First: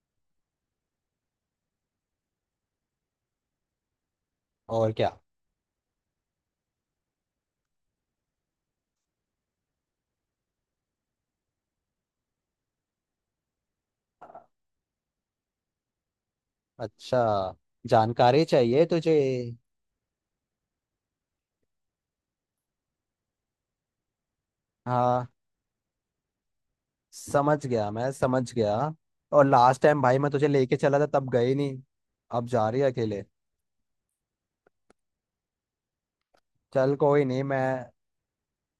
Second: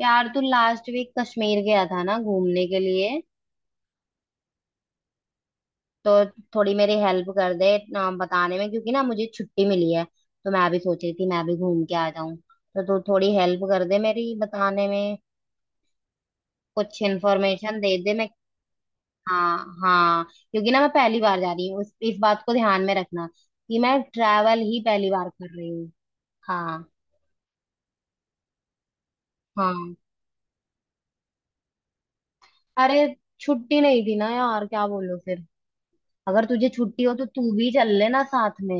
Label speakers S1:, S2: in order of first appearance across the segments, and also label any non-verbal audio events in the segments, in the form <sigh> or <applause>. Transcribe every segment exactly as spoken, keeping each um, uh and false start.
S1: यार, तू last week Kashmir गया था ना घूमने के लिए।
S2: और क्या।
S1: तो थोड़ी मेरी हेल्प कर दे ना बताने में, क्योंकि ना मुझे छुट्टी मिली है। तो मैं भी सोच रही थी मैं भी घूम के आ जाऊं, तो तू थोड़ी हेल्प कर दे मेरी बताने में। कुछ
S2: अच्छा,
S1: इन्फॉर्मेशन दे दे। मैं…
S2: जानकारी चाहिए तुझे?
S1: हाँ। हाँ। क्योंकि ना मैं पहली बार जा रही हूँ, उस इस बात को ध्यान में रखना कि मैं ट्रैवल ही पहली
S2: हाँ,
S1: बार कर रही हूँ। हाँ।
S2: समझ गया, मैं समझ गया। और लास्ट
S1: हाँ।
S2: टाइम भाई मैं तुझे लेके चला था, तब गई नहीं, अब जा रही है
S1: अरे,
S2: अकेले।
S1: छुट्टी नहीं थी ना यार, क्या बोलूं फिर। अगर तुझे
S2: चल
S1: छुट्टी हो
S2: कोई
S1: तो
S2: नहीं,
S1: तू
S2: मैं
S1: भी चल लेना साथ में।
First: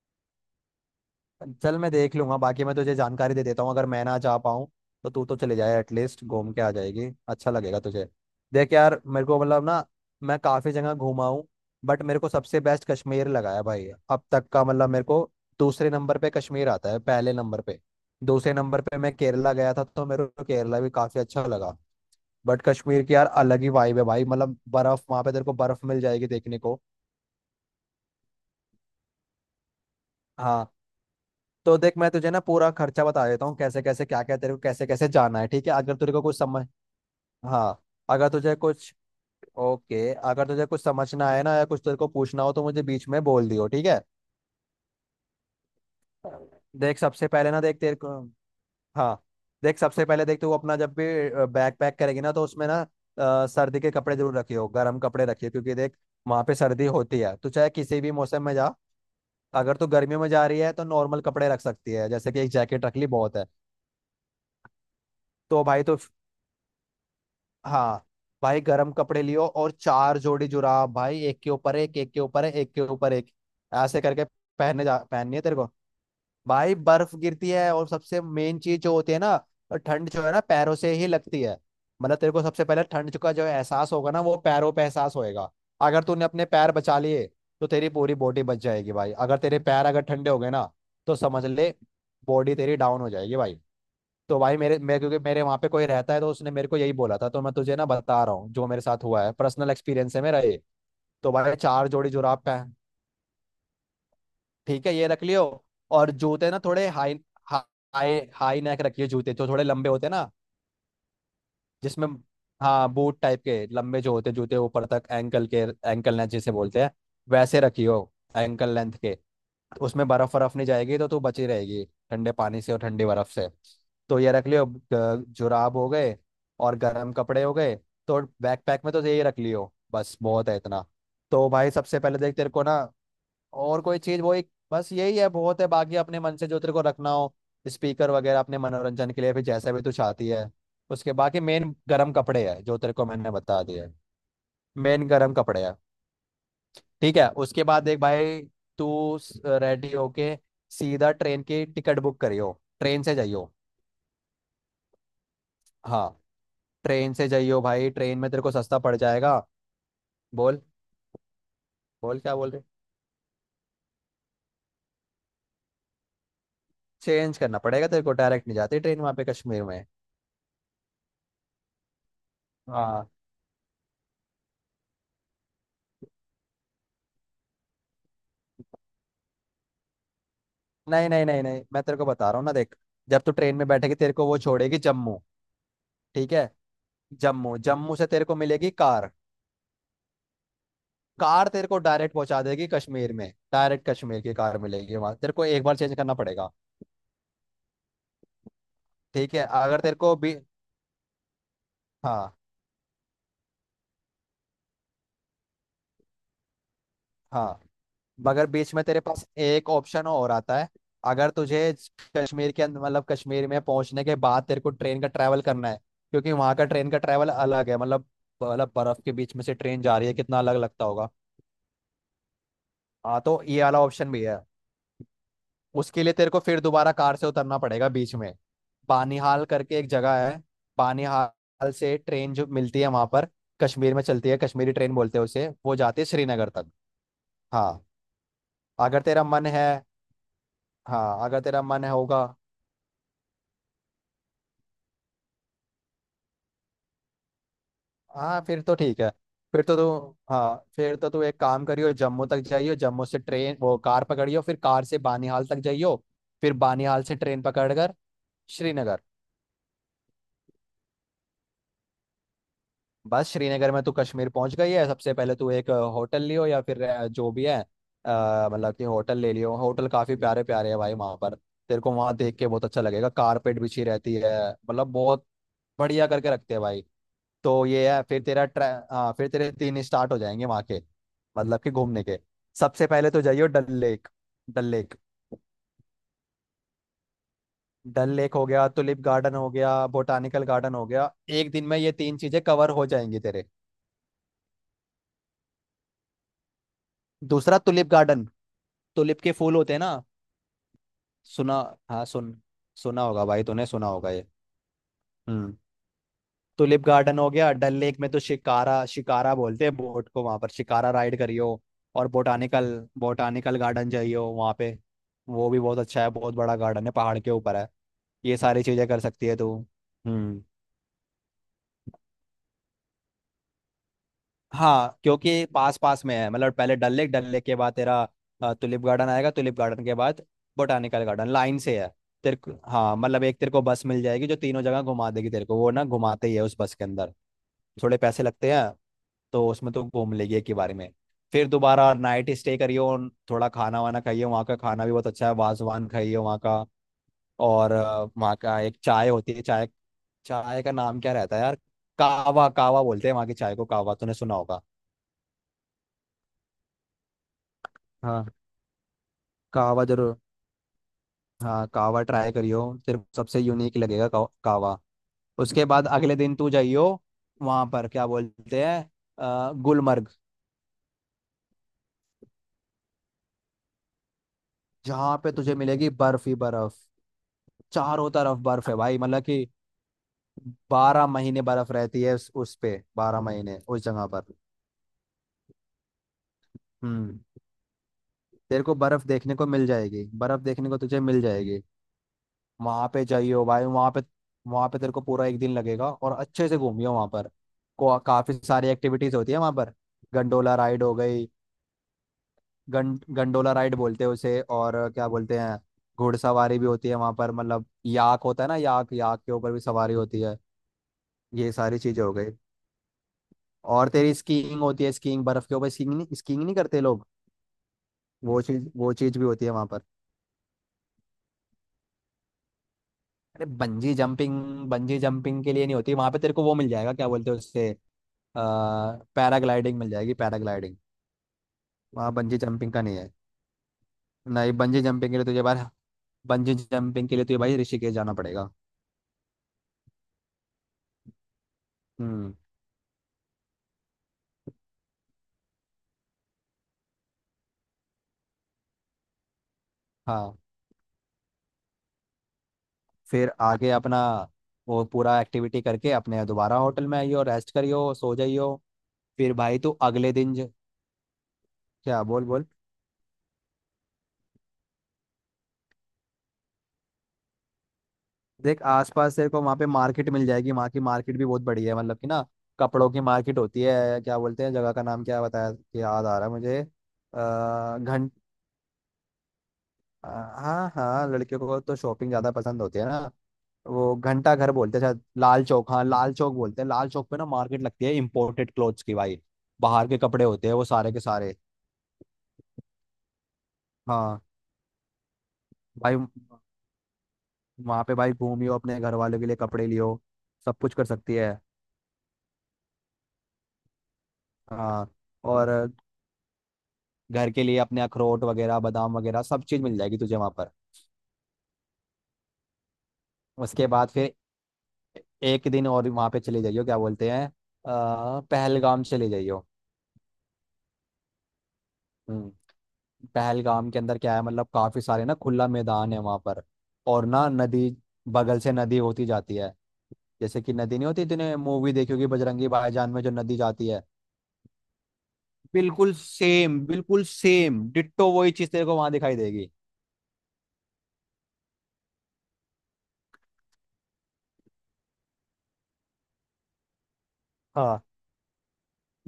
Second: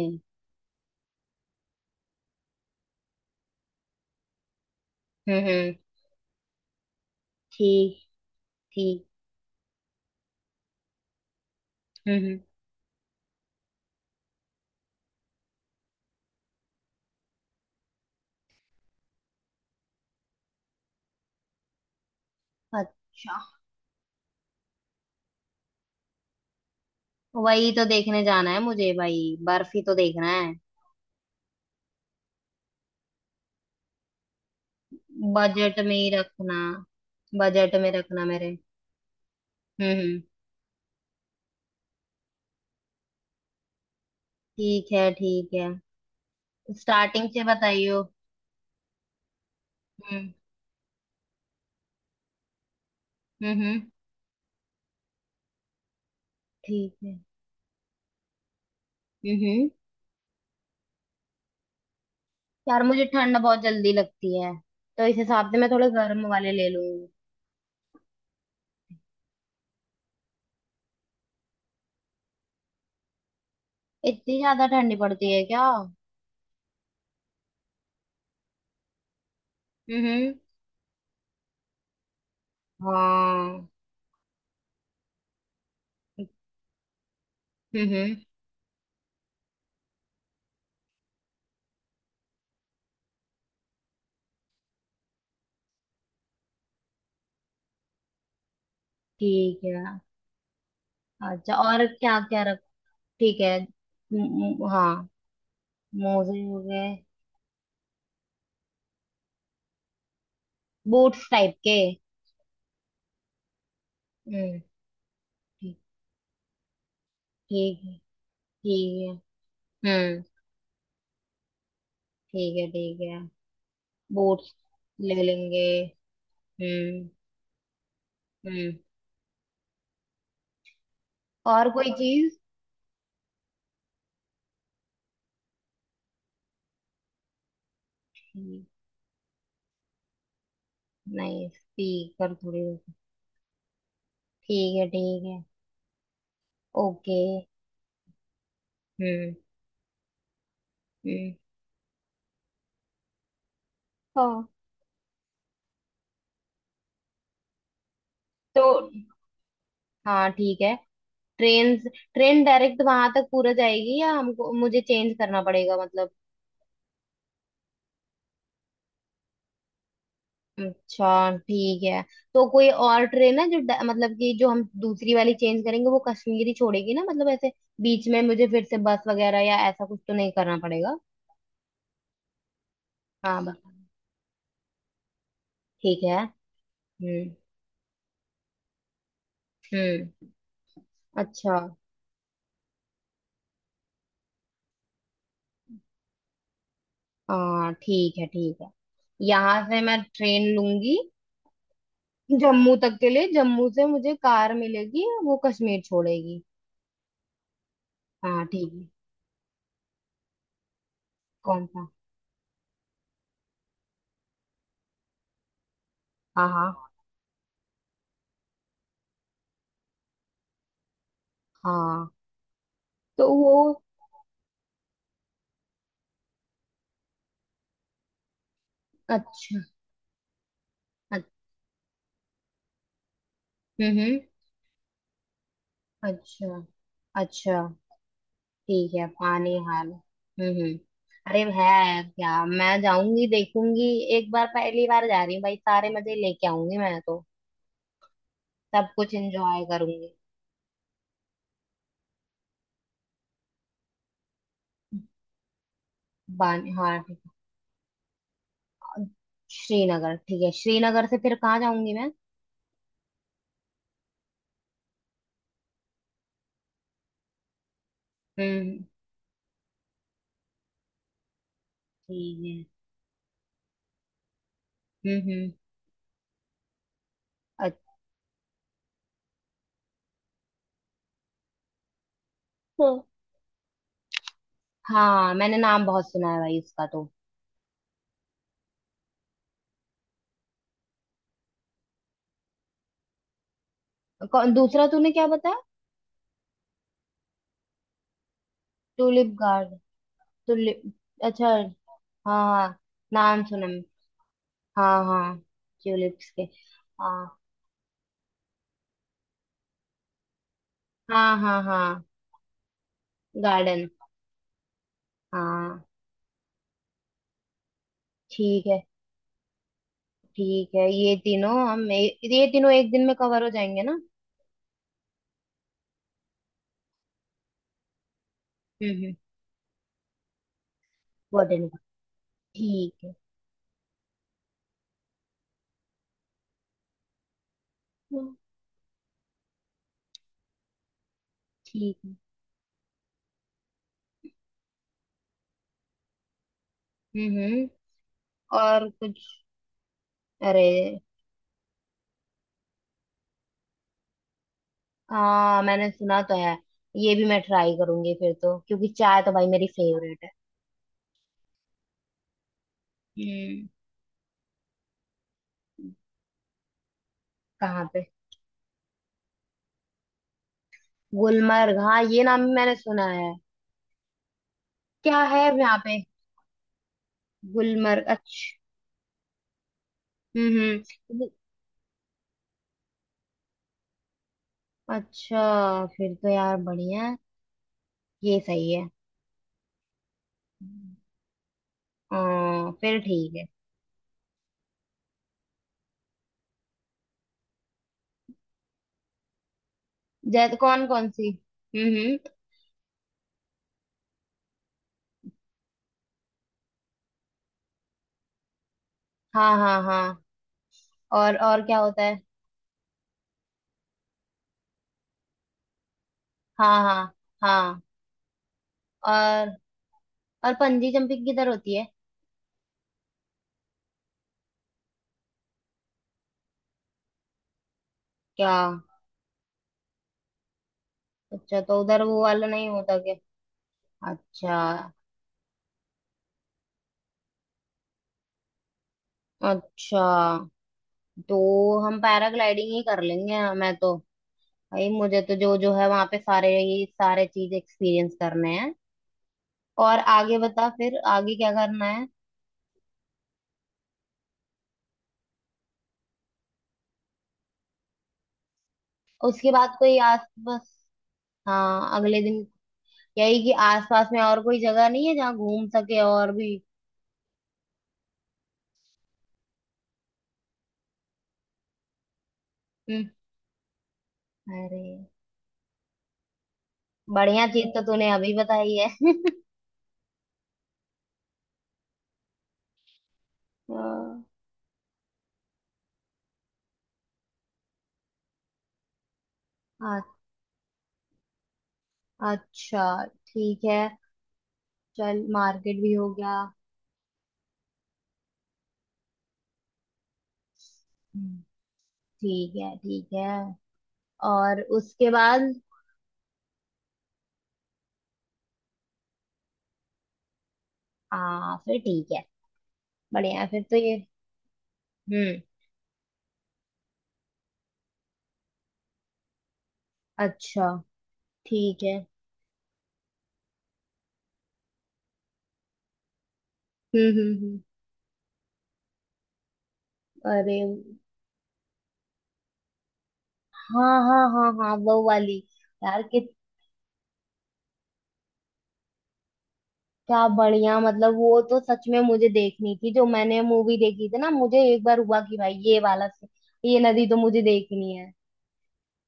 S2: चल मैं देख लूंगा, बाकी मैं तुझे जानकारी दे देता हूँ। अगर मैं ना जा पाऊँ तो तू तो
S1: हम्म
S2: चले
S1: हम्म।
S2: जाए, एटलीस्ट घूम के आ जाएगी, अच्छा लगेगा
S1: ठीक।
S2: तुझे। देख यार
S1: ठीक।
S2: मेरे को मतलब ना, मैं काफ़ी जगह घूमा हूँ, बट
S1: हम्म
S2: मेरे को
S1: हम्म।
S2: सबसे बेस्ट कश्मीर लगा है भाई अब तक का, मतलब मेरे को दूसरे नंबर पे कश्मीर आता है। पहले नंबर पे दूसरे नंबर पे मैं केरला गया था, तो मेरे को केरला भी काफ़ी अच्छा लगा। बट कश्मीर की यार
S1: अच्छा,
S2: अलग ही वाइब है भाई, मतलब बर्फ़, वहाँ पे तेरे को बर्फ़ मिल जाएगी देखने को।
S1: वही तो देखने जाना है मुझे भाई, बर्फी तो देखना है।
S2: हाँ तो देख, मैं तुझे ना पूरा खर्चा बता देता हूँ, कैसे कैसे क्या क्या तेरे को कैसे कैसे जाना है। ठीक है?
S1: बजट में
S2: अगर
S1: ही
S2: तेरे को कुछ
S1: रखना।
S2: समझ,
S1: बजट
S2: हाँ,
S1: में रखना
S2: अगर तुझे
S1: मेरे।
S2: कुछ,
S1: हम्म
S2: ओके,
S1: हम्म।
S2: अगर तुझे कुछ समझना है ना या कुछ तेरे को पूछना हो तो मुझे बीच में बोल दियो, ठीक है?
S1: ठीक है। ठीक है।
S2: देख
S1: स्टार्टिंग
S2: सबसे
S1: से
S2: पहले ना, देख तेरे
S1: बताइयो।
S2: को, हाँ, देख सबसे पहले
S1: हम्म।
S2: देख, तू अपना जब भी बैग पैक करेगी ना, तो उसमें ना अ,
S1: हम्म हम्म।
S2: सर्दी के कपड़े जरूर रखियो, गर्म कपड़े रखियो, क्योंकि देख वहाँ पे सर्दी
S1: ठीक है।
S2: होती है, तो चाहे किसी भी मौसम में जा।
S1: हम्म हम्म।
S2: अगर तू गर्मियों में जा रही है तो नॉर्मल कपड़े रख सकती है, जैसे कि एक
S1: यार,
S2: जैकेट रख
S1: मुझे
S2: ली बहुत
S1: ठंड
S2: है।
S1: बहुत जल्दी लगती है, तो इस हिसाब से
S2: तो
S1: मैं
S2: भाई
S1: थोड़े
S2: तो,
S1: गर्म वाले ले लूंगी।
S2: हाँ, भाई गर्म कपड़े लियो और चार जोड़ी जुराब भाई, एक के ऊपर एक एक के ऊपर एक एक के ऊपर एक, ऐसे करके
S1: इतनी ज्यादा
S2: पहनने
S1: ठंडी
S2: जा,
S1: पड़ती
S2: पहननी
S1: है
S2: है तेरे
S1: क्या?
S2: को।
S1: हम्म।
S2: भाई बर्फ गिरती है और सबसे मेन चीज जो होती है ना, ठंड जो है
S1: हम्म,
S2: ना पैरों से ही लगती है। मतलब तेरे को सबसे पहले ठंड का जो
S1: हाँ।
S2: एहसास होगा ना वो पैरों पे एहसास होएगा। अगर तूने अपने पैर बचा लिए तो
S1: हम्म
S2: तेरी
S1: हम्म।
S2: पूरी बॉडी बच जाएगी भाई। अगर तेरे पैर अगर ठंडे हो गए ना, तो समझ ले, बॉडी तेरी डाउन हो जाएगी भाई। तो भाई मेरे मेरे क्योंकि मेरे वहां पे कोई रहता है तो उसने मेरे को यही बोला था, तो मैं तुझे ना बता रहा हूँ, जो मेरे साथ हुआ है,
S1: ठीक
S2: पर्सनल
S1: है।
S2: एक्सपीरियंस है मेरा ये। तो
S1: अच्छा,
S2: भाई
S1: और
S2: चार जोड़ी
S1: क्या
S2: जुराब
S1: क्या?
S2: पहन,
S1: ठीक है। म- म-
S2: ठीक
S1: हाँ।
S2: है, ये रख लियो। और
S1: मोजे
S2: जूते ना
S1: हो
S2: थोड़े
S1: गए।
S2: हाई हाई हाई नेक रखिए, जूते जो थोड़े लंबे होते हैं ना,
S1: बूट्स टाइप के।
S2: जिसमें, हाँ बूट टाइप के लंबे जो होते हैं जूते,
S1: हम्म।
S2: ऊपर तक एंकल के,
S1: ठीक।
S2: एंकल लेंथ जिसे बोलते हैं, वैसे
S1: ठीक है।
S2: रखियो, एंकल लेंथ
S1: ठीक है।
S2: के। उसमें
S1: हम्म।
S2: बर्फ बर्फ नहीं जाएगी तो तू बची रहेगी ठंडे
S1: ठीक
S2: पानी
S1: है।
S2: से और
S1: ठीक
S2: ठंडी
S1: है।
S2: बर्फ से। तो ये रख
S1: बूट्स
S2: लियो,
S1: ले
S2: ग-
S1: लेंगे।
S2: जुराब हो गए और
S1: हम्म।
S2: गर्म कपड़े हो गए, तो
S1: हम्म।
S2: बैकपैक में तो यही रख लियो बस, बहुत है इतना। तो
S1: और
S2: भाई
S1: कोई
S2: सबसे पहले देख
S1: चीज?
S2: तेरे को ना, और कोई चीज, वो एक बस यही है, बहुत है, बाकी अपने मन से जो तेरे को रखना हो, स्पीकर वगैरह अपने
S1: ठीक।
S2: मनोरंजन के लिए, फिर जैसा भी तू चाहती है। उसके बाकी
S1: नहीं,
S2: मेन गर्म
S1: स्पीकर
S2: कपड़े है
S1: थोड़ी।
S2: जो तेरे को मैंने बता दिया,
S1: ठीक है।
S2: मेन
S1: ठीक
S2: गर्म
S1: है।
S2: कपड़े है।
S1: ओके।
S2: ठीक है, उसके बाद देख भाई, तू
S1: हम्म
S2: रेडी होके सीधा
S1: हम्म।
S2: ट्रेन की टिकट बुक करियो, ट्रेन से जाइयो,
S1: हाँ।
S2: हाँ ट्रेन से जाइयो भाई, ट्रेन में तेरे को
S1: तो
S2: सस्ता पड़ जाएगा।
S1: हाँ, ठीक
S2: बोल,
S1: है। ट्रेन।
S2: बोल क्या
S1: ट्रेन
S2: बोल रहे।
S1: डायरेक्ट वहां तक पूरा जाएगी या हमको, मुझे चेंज करना पड़ेगा मतलब?
S2: चेंज करना पड़ेगा तेरे को, डायरेक्ट नहीं जाती ट्रेन वहाँ पे कश्मीर में।
S1: अच्छा, ठीक है। तो कोई और
S2: हाँ,
S1: ट्रेन है जो ड- मतलब कि जो हम दूसरी वाली चेंज करेंगे वो कश्मीरी छोड़ेगी ना, मतलब ऐसे? बीच में मुझे फिर से बस वगैरह या ऐसा कुछ तो नहीं करना पड़ेगा?
S2: नहीं नहीं नहीं नहीं, मैं तेरे को बता रहा हूँ ना, देख, जब तू
S1: हाँ
S2: ट्रेन
S1: बस,
S2: में बैठेगी तेरे को वो छोड़ेगी जम्मू।
S1: ठीक है।
S2: ठीक है,
S1: हम्म
S2: जम्मू, जम्मू से तेरे को मिलेगी कार,
S1: हम्म।
S2: कार
S1: अच्छा,
S2: तेरे को डायरेक्ट पहुंचा देगी कश्मीर में, डायरेक्ट कश्मीर की कार मिलेगी, वहां तेरे को एक बार चेंज करना पड़ेगा।
S1: हाँ ठीक है, ठीक है।
S2: ठीक है,
S1: यहाँ से
S2: अगर तेरे
S1: मैं
S2: को भी,
S1: ट्रेन लूंगी
S2: हाँ,
S1: जम्मू तक के लिए, जम्मू से मुझे कार मिलेगी, वो कश्मीर छोड़ेगी।
S2: हाँ।
S1: हाँ
S2: मगर
S1: ठीक
S2: बीच में
S1: है।
S2: तेरे पास एक ऑप्शन और आता है, अगर तुझे
S1: कौन सा?
S2: कश्मीर के अंदर मतलब कश्मीर में पहुंचने के बाद तेरे को ट्रेन का ट्रैवल करना है, क्योंकि
S1: हाँ
S2: वहां का
S1: हाँ
S2: ट्रेन का ट्रैवल अलग है, मतलब मतलब बर्फ के बीच में से ट्रेन जा रही है, कितना अलग लगता होगा।
S1: हाँ।
S2: हाँ
S1: तो
S2: तो ये वाला
S1: वो…
S2: ऑप्शन भी है। उसके लिए तेरे को फिर दोबारा कार से उतरना पड़ेगा बीच में, बानिहाल
S1: अच्छा।
S2: करके एक जगह है,
S1: अच्छा।
S2: बानिहाल से ट्रेन जो मिलती है वहां पर कश्मीर
S1: हम्म
S2: में
S1: हम्म।
S2: चलती है, कश्मीरी ट्रेन बोलते हैं उसे, वो जाती है श्रीनगर
S1: अच्छा।
S2: तक।
S1: अच्छा।
S2: हाँ
S1: ठीक
S2: अगर
S1: है,
S2: तेरा मन है,
S1: पानीहाल। हम्म हम्म।
S2: हाँ अगर
S1: अरे,
S2: तेरा मन है
S1: है
S2: होगा,
S1: क्या, मैं जाऊंगी देखूंगी। एक बार पहली बार जा रही हूँ भाई, सारे मजे लेके आऊंगी मैं तो।
S2: हाँ फिर तो
S1: सब
S2: ठीक है।
S1: कुछ
S2: फिर
S1: एंजॉय
S2: तो तू,
S1: करूंगी।
S2: हाँ फिर तो तू एक काम करियो, जम्मू तक जाइयो, जम्मू से ट्रेन वो कार पकड़ियो, फिर कार से बानीहाल तक जाइयो, फिर
S1: बानीहाल
S2: बानीहाल से
S1: ठीक
S2: ट्रेन पकड़ कर श्रीनगर।
S1: है। श्रीनगर ठीक है। श्रीनगर से फिर कहाँ जाऊंगी मैं?
S2: बस श्रीनगर में तू कश्मीर पहुंच गई है। सबसे पहले तू एक अ, होटल लियो या फिर अ, जो भी है, अ,
S1: हम्म
S2: मतलब
S1: हम्म।
S2: कि होटल ले लियो। होटल काफी प्यारे प्यारे है भाई वहां पर, तेरे को वहां देख के बहुत
S1: ठीक
S2: अच्छा लगेगा, कारपेट बिछी रहती है, मतलब
S1: है।
S2: बहुत
S1: हम्म हम्म।
S2: बढ़िया करके रखते हैं भाई। तो ये है, फिर तेरा ट्रै हाँ फिर तेरे तीन स्टार्ट हो जाएंगे वहाँ के, मतलब कि घूमने के।
S1: अच्छा।
S2: सबसे पहले तो जाइयो डल लेक, डल लेक।
S1: हाँ, मैंने नाम बहुत सुना है भाई इसका तो।
S2: डल लेक हो गया, टुलिप गार्डन हो गया, बोटानिकल गार्डन हो गया। एक दिन में ये तीन चीजें कवर हो जाएंगी तेरे।
S1: कौन दूसरा, तूने क्या बताया?
S2: दूसरा टुलिप गार्डन, टुलिप
S1: टूलिप
S2: के फूल होते
S1: गार्ड
S2: हैं ना,
S1: टूलिप। अच्छा।
S2: सुना?
S1: हाँ
S2: हाँ सुन,
S1: हाँ,
S2: सुना होगा
S1: नाम
S2: भाई
S1: सुना।
S2: तूने, सुना होगा ये।
S1: हाँ हाँ।
S2: हम्म।
S1: ट्यूलिप्स के।
S2: टुलिप गार्डन हो
S1: हाँ
S2: गया, डल लेक में तो शिकारा, शिकारा बोलते हैं बोट को वहां पर, शिकारा राइड
S1: हाँ
S2: करियो।
S1: हाँ हाँ।
S2: और बोटानिकल, बोटानिकल
S1: गार्डन।
S2: गार्डन जाइयो वहां पे, वो भी बहुत
S1: हाँ।
S2: अच्छा है, बहुत बड़ा गार्डन है, पहाड़ के ऊपर है। ये सारी
S1: ठीक है।
S2: चीजें कर सकती है तू। हम्म।
S1: ठीक है, ये तीनों हम ए, ये तीनों एक दिन में कवर हो जाएंगे ना?
S2: हाँ क्योंकि पास पास में है, मतलब पहले डल लेक, डल लेक के बाद तेरा अ, टुलिप
S1: हम्म
S2: गार्डन
S1: हम्म।
S2: आएगा, टुलिप गार्डन के बाद बोटानिकल गार्डन, लाइन
S1: बॉटनी का।
S2: से है तेरे को।
S1: ठीक
S2: हाँ
S1: है।
S2: मतलब एक तेरे को बस मिल जाएगी जो तीनों जगह घुमा देगी तेरे को, वो ना घुमाते ही है उस बस के अंदर, थोड़े पैसे
S1: हम्म।
S2: लगते हैं, तो उसमें तो घूम लेगी एक ही बारे में। फिर दोबारा
S1: ठीक है।
S2: नाइट स्टे करियो। थोड़ा खाना वाना खाइए, वहाँ का खाना भी बहुत अच्छा है, वाजवान खाइए वहाँ का।
S1: हम्म हम्म।
S2: और अ, वहाँ का एक
S1: और
S2: चाय
S1: कुछ?
S2: होती है, चाय, चाय
S1: अरे,
S2: का नाम क्या रहता है यार, कावा, कावा बोलते हैं वहाँ की चाय को, कावा तूने सुना होगा।
S1: हाँ मैंने सुना तो है। ये भी मैं ट्राई करूंगी
S2: हाँ
S1: फिर तो, क्योंकि चाय तो भाई मेरी
S2: कावा जरूर,
S1: फेवरेट है।
S2: हाँ कावा ट्राई करियो, सिर्फ सबसे
S1: हम्म।
S2: यूनिक लगेगा, काव- कावा। उसके बाद अगले दिन तू जाइयो वहां
S1: कहाँ
S2: पर,
S1: पे?
S2: क्या बोलते हैं, अ, गुलमर्ग,
S1: गुलमर्ग, हाँ ये नाम भी मैंने सुना है।
S2: जहाँ
S1: क्या
S2: पे
S1: है
S2: तुझे
S1: यहाँ
S2: मिलेगी
S1: पे?
S2: बर्फ ही बर्फ।
S1: गुलमर्ग।
S2: चारों तरफ
S1: अच्छा।
S2: बर्फ है भाई, मतलब कि
S1: हम्म
S2: बारह
S1: हम्म।
S2: महीने बर्फ रहती है उस, उस पे, बारह महीने उस जगह पर।
S1: अच्छा, फिर तो यार बढ़िया है।
S2: हम्म।
S1: ये
S2: तेरे
S1: सही
S2: को
S1: है।
S2: बर्फ देखने को मिल जाएगी, बर्फ देखने को तुझे मिल जाएगी,
S1: हाँ
S2: वहां
S1: फिर
S2: पे
S1: ठीक है।
S2: जाइयो भाई, वहां पे वहां पे तेरे को पूरा एक दिन लगेगा, और अच्छे से घूमियो वहां पर। को, काफी सारी एक्टिविटीज होती है वहां पर, गंडोला
S1: जैसे
S2: राइड
S1: कौन
S2: हो
S1: कौन
S2: गई,
S1: सी? हम्म हम्म।
S2: गं, गंडोला राइड बोलते हैं उसे, और क्या बोलते हैं, घुड़सवारी भी होती है वहां पर, मतलब याक होता है ना, याक, याक के ऊपर
S1: हाँ
S2: भी
S1: हाँ
S2: सवारी होती
S1: हाँ।
S2: है,
S1: और
S2: ये
S1: और क्या
S2: सारी
S1: होता
S2: चीजें हो
S1: है?
S2: गई। और तेरी स्कीइंग होती है, स्कीइंग बर्फ के ऊपर, स्कीइंग नहीं, स्कीइंग नहीं
S1: हाँ
S2: करते लोग,
S1: हाँ हाँ।
S2: वो चीज वो चीज भी होती है
S1: और
S2: वहां पर।
S1: और पंजी जंपिंग किधर होती है?
S2: अरे बंजी जंपिंग, बंजी जंपिंग के लिए नहीं होती वहां पे, तेरे को वो मिल जाएगा, क्या बोलते हैं उससे, आ,
S1: क्या?
S2: पैराग्लाइडिंग मिल जाएगी, पैराग्लाइडिंग।
S1: अच्छा, तो उधर
S2: वहाँ
S1: वो
S2: बंजी
S1: वाला नहीं
S2: जंपिंग का नहीं
S1: होता
S2: है।
S1: क्या?
S2: नहीं
S1: अच्छा।
S2: बंजी जंपिंग के लिए तुझे बार बंजी जंपिंग के लिए तुझे भाई ऋषिकेश जाना पड़ेगा।
S1: अच्छा, तो हम
S2: हम्म,
S1: पैराग्लाइडिंग ही कर लेंगे मैं तो। भाई, मुझे तो जो जो है वहां पे सारे, ये सारे चीज एक्सपीरियंस करने हैं। और
S2: हाँ
S1: आगे बता, फिर आगे क्या करना है?
S2: फिर आगे अपना वो पूरा एक्टिविटी करके अपने दोबारा होटल में आइयो, रेस्ट करियो, सो जाइयो। फिर
S1: उसके
S2: भाई तू
S1: बाद कोई
S2: अगले
S1: आस…
S2: दिन ज-
S1: बस। हाँ,
S2: क्या
S1: अगले
S2: बोल, बोल।
S1: दिन। यही कि आस पास में और कोई जगह नहीं है जहाँ घूम सके और भी?
S2: देख आसपास तेरे को वहाँ पे मार्केट मिल जाएगी, वहाँ की मार्केट भी बहुत बढ़िया है, मतलब कि ना कपड़ों की
S1: हम्म।
S2: मार्केट होती है, क्या बोलते हैं जगह का
S1: अरे,
S2: नाम, क्या बताया कि याद आ रहा है मुझे, अ,
S1: बढ़िया चीज तो तूने
S2: घंट
S1: अभी बताई है <laughs>
S2: अ, हाँ हाँ लड़कियों को तो शॉपिंग ज़्यादा पसंद होती है ना, वो
S1: हाँ।
S2: घंटा घर बोलते हैं शायद, लाल चौक, हाँ लाल चौक बोलते हैं, लाल चौक पे ना मार्केट लगती है इम्पोर्टेड क्लोथ्स की भाई, बाहर के
S1: अ-
S2: कपड़े होते हैं वो सारे के सारे।
S1: अच्छा, ठीक है।
S2: हाँ
S1: चल, मार्केट भी
S2: भाई
S1: हो गया।
S2: वहाँ पे भाई घूमियो, अपने घर वालों के लिए कपड़े लियो, सब कुछ कर सकती
S1: हम्म।
S2: है।
S1: ठीक है, ठीक है। और
S2: हाँ
S1: उसके
S2: और
S1: बाद?
S2: घर के लिए अपने अखरोट वगैरह बादाम वगैरह सब चीज़ मिल जाएगी तुझे वहाँ पर।
S1: हाँ, फिर ठीक है, बढ़िया है फिर
S2: उसके
S1: तो
S2: बाद
S1: ये।
S2: फिर
S1: हम्म।
S2: एक दिन और वहाँ पे चले जाइयो, क्या बोलते हैं, अ, पहलगाम चले जाइयो।
S1: अच्छा ठीक है।
S2: हम्म, पहलगाम के अंदर क्या है, मतलब काफ़ी सारे ना खुला मैदान है वहाँ पर, और
S1: हम्म
S2: ना
S1: हम्म हम्म।
S2: नदी, बगल से नदी होती जाती है, जैसे कि
S1: अरे,
S2: नदी नहीं होती तूने मूवी देखी होगी बजरंगी भाईजान में जो नदी जाती है,
S1: हाँ हाँ हाँ हाँ, वो वाली।
S2: बिल्कुल
S1: यार कित
S2: सेम, बिल्कुल सेम डिट्टो वही चीज़ तेरे को वहाँ दिखाई देगी।
S1: क्या बढ़िया, मतलब वो तो सच में मुझे देखनी थी, जो मैंने मूवी देखी थी ना, मुझे एक बार हुआ कि भाई ये वाला से ये नदी तो मुझे
S2: हाँ
S1: देखनी है।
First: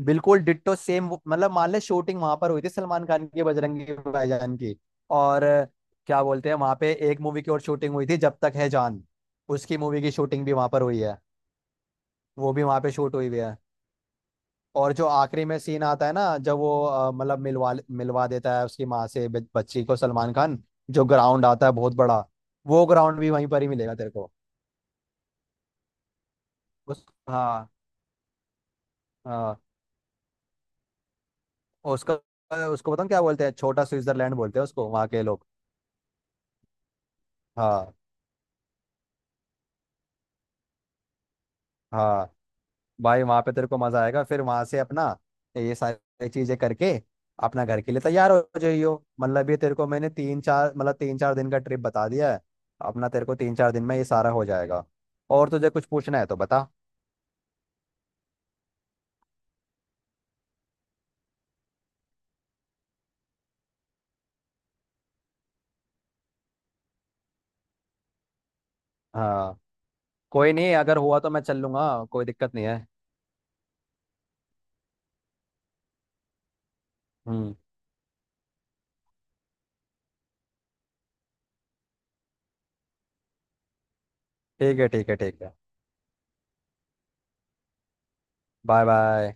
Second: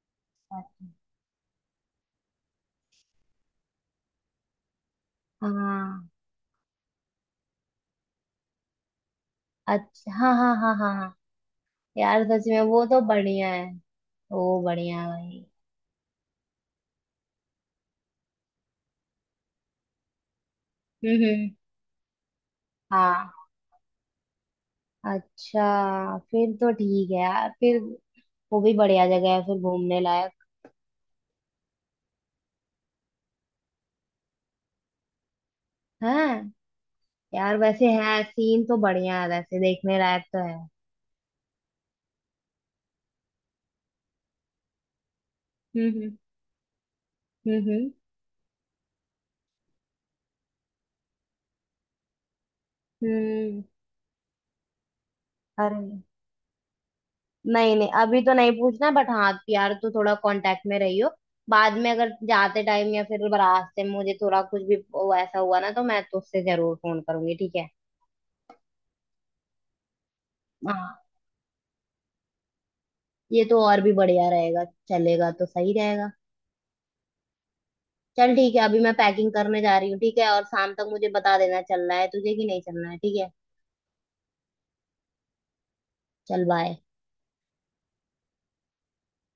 S2: बिल्कुल डिट्टो सेम, मतलब मान ले शूटिंग वहां पर हुई थी सलमान खान की बजरंगी भाईजान की। और अ,
S1: हाँ।
S2: क्या बोलते हैं, वहां पे एक मूवी की और शूटिंग हुई थी, जब तक है जान, उसकी मूवी
S1: अच्छा,
S2: की
S1: हाँ
S2: शूटिंग भी
S1: हाँ
S2: वहां
S1: हाँ
S2: पर
S1: हाँ
S2: हुई
S1: हाँ।
S2: है,
S1: यार सच
S2: वो
S1: में
S2: भी वहां
S1: वो
S2: पे
S1: तो
S2: शूट हुई हुई है
S1: बढ़िया है। वो
S2: और
S1: बढ़िया है
S2: जो आखिरी
S1: भाई।
S2: में सीन आता है ना, जब वो अ, मतलब मिलवा मिलवा देता है उसकी माँ से ब- बच्ची को सलमान खान, जो
S1: हम्म
S2: ग्राउंड
S1: हम्म।
S2: आता है बहुत बड़ा, वो ग्राउंड भी
S1: हाँ।
S2: वहीं पर ही मिलेगा तेरे को।
S1: अच्छा फिर तो
S2: उस,
S1: ठीक है यार
S2: हाँ,
S1: फिर। वो भी बढ़िया जगह है
S2: हाँ,
S1: फिर घूमने लायक
S2: उसका, उसको बताऊँ क्या बोलते हैं, छोटा स्विट्जरलैंड बोलते हैं उसको वहाँ के लोग।
S1: है। यार, वैसे
S2: हाँ,
S1: है, सीन तो बढ़िया है वैसे, देखने लायक तो है।
S2: हाँ भाई वहां पे तेरे को मजा आएगा। फिर वहां से अपना ये
S1: हम्म हम्म
S2: सारी चीजें करके
S1: हम्म
S2: अपना घर
S1: हम्म
S2: के लिए तैयार हो जाइयो। मतलब ये तेरे को मैंने तीन चार मतलब तीन चार दिन का ट्रिप बता दिया है, अपना तेरे को तीन
S1: हम्म।
S2: चार दिन में ये सारा हो जाएगा, और तुझे
S1: अरे,
S2: कुछ पूछना है तो बता।
S1: नहीं नहीं, अभी तो नहीं पूछना, बट हाँ यार तू थोड़ा कांटेक्ट में रही हो। बाद में अगर जाते टाइम या फिर रास्ते में मुझे थोड़ा कुछ भी वो ऐसा हुआ ना तो मैं तुझसे जरूर फोन करूंगी, ठीक है?
S2: हाँ कोई नहीं, अगर
S1: हाँ।
S2: हुआ तो मैं चल लूंगा, कोई दिक्कत नहीं है।
S1: ये तो और भी बढ़िया रहेगा। चलेगा तो सही रहेगा।
S2: हम्म,
S1: चल ठीक है, अभी मैं पैकिंग करने जा रही हूँ, ठीक है? और शाम तक मुझे बता देना चलना है तुझे कि नहीं चलना है, ठीक है?
S2: ठीक है ठीक है ठीक है।
S1: चल, बाय।
S2: Bye bye.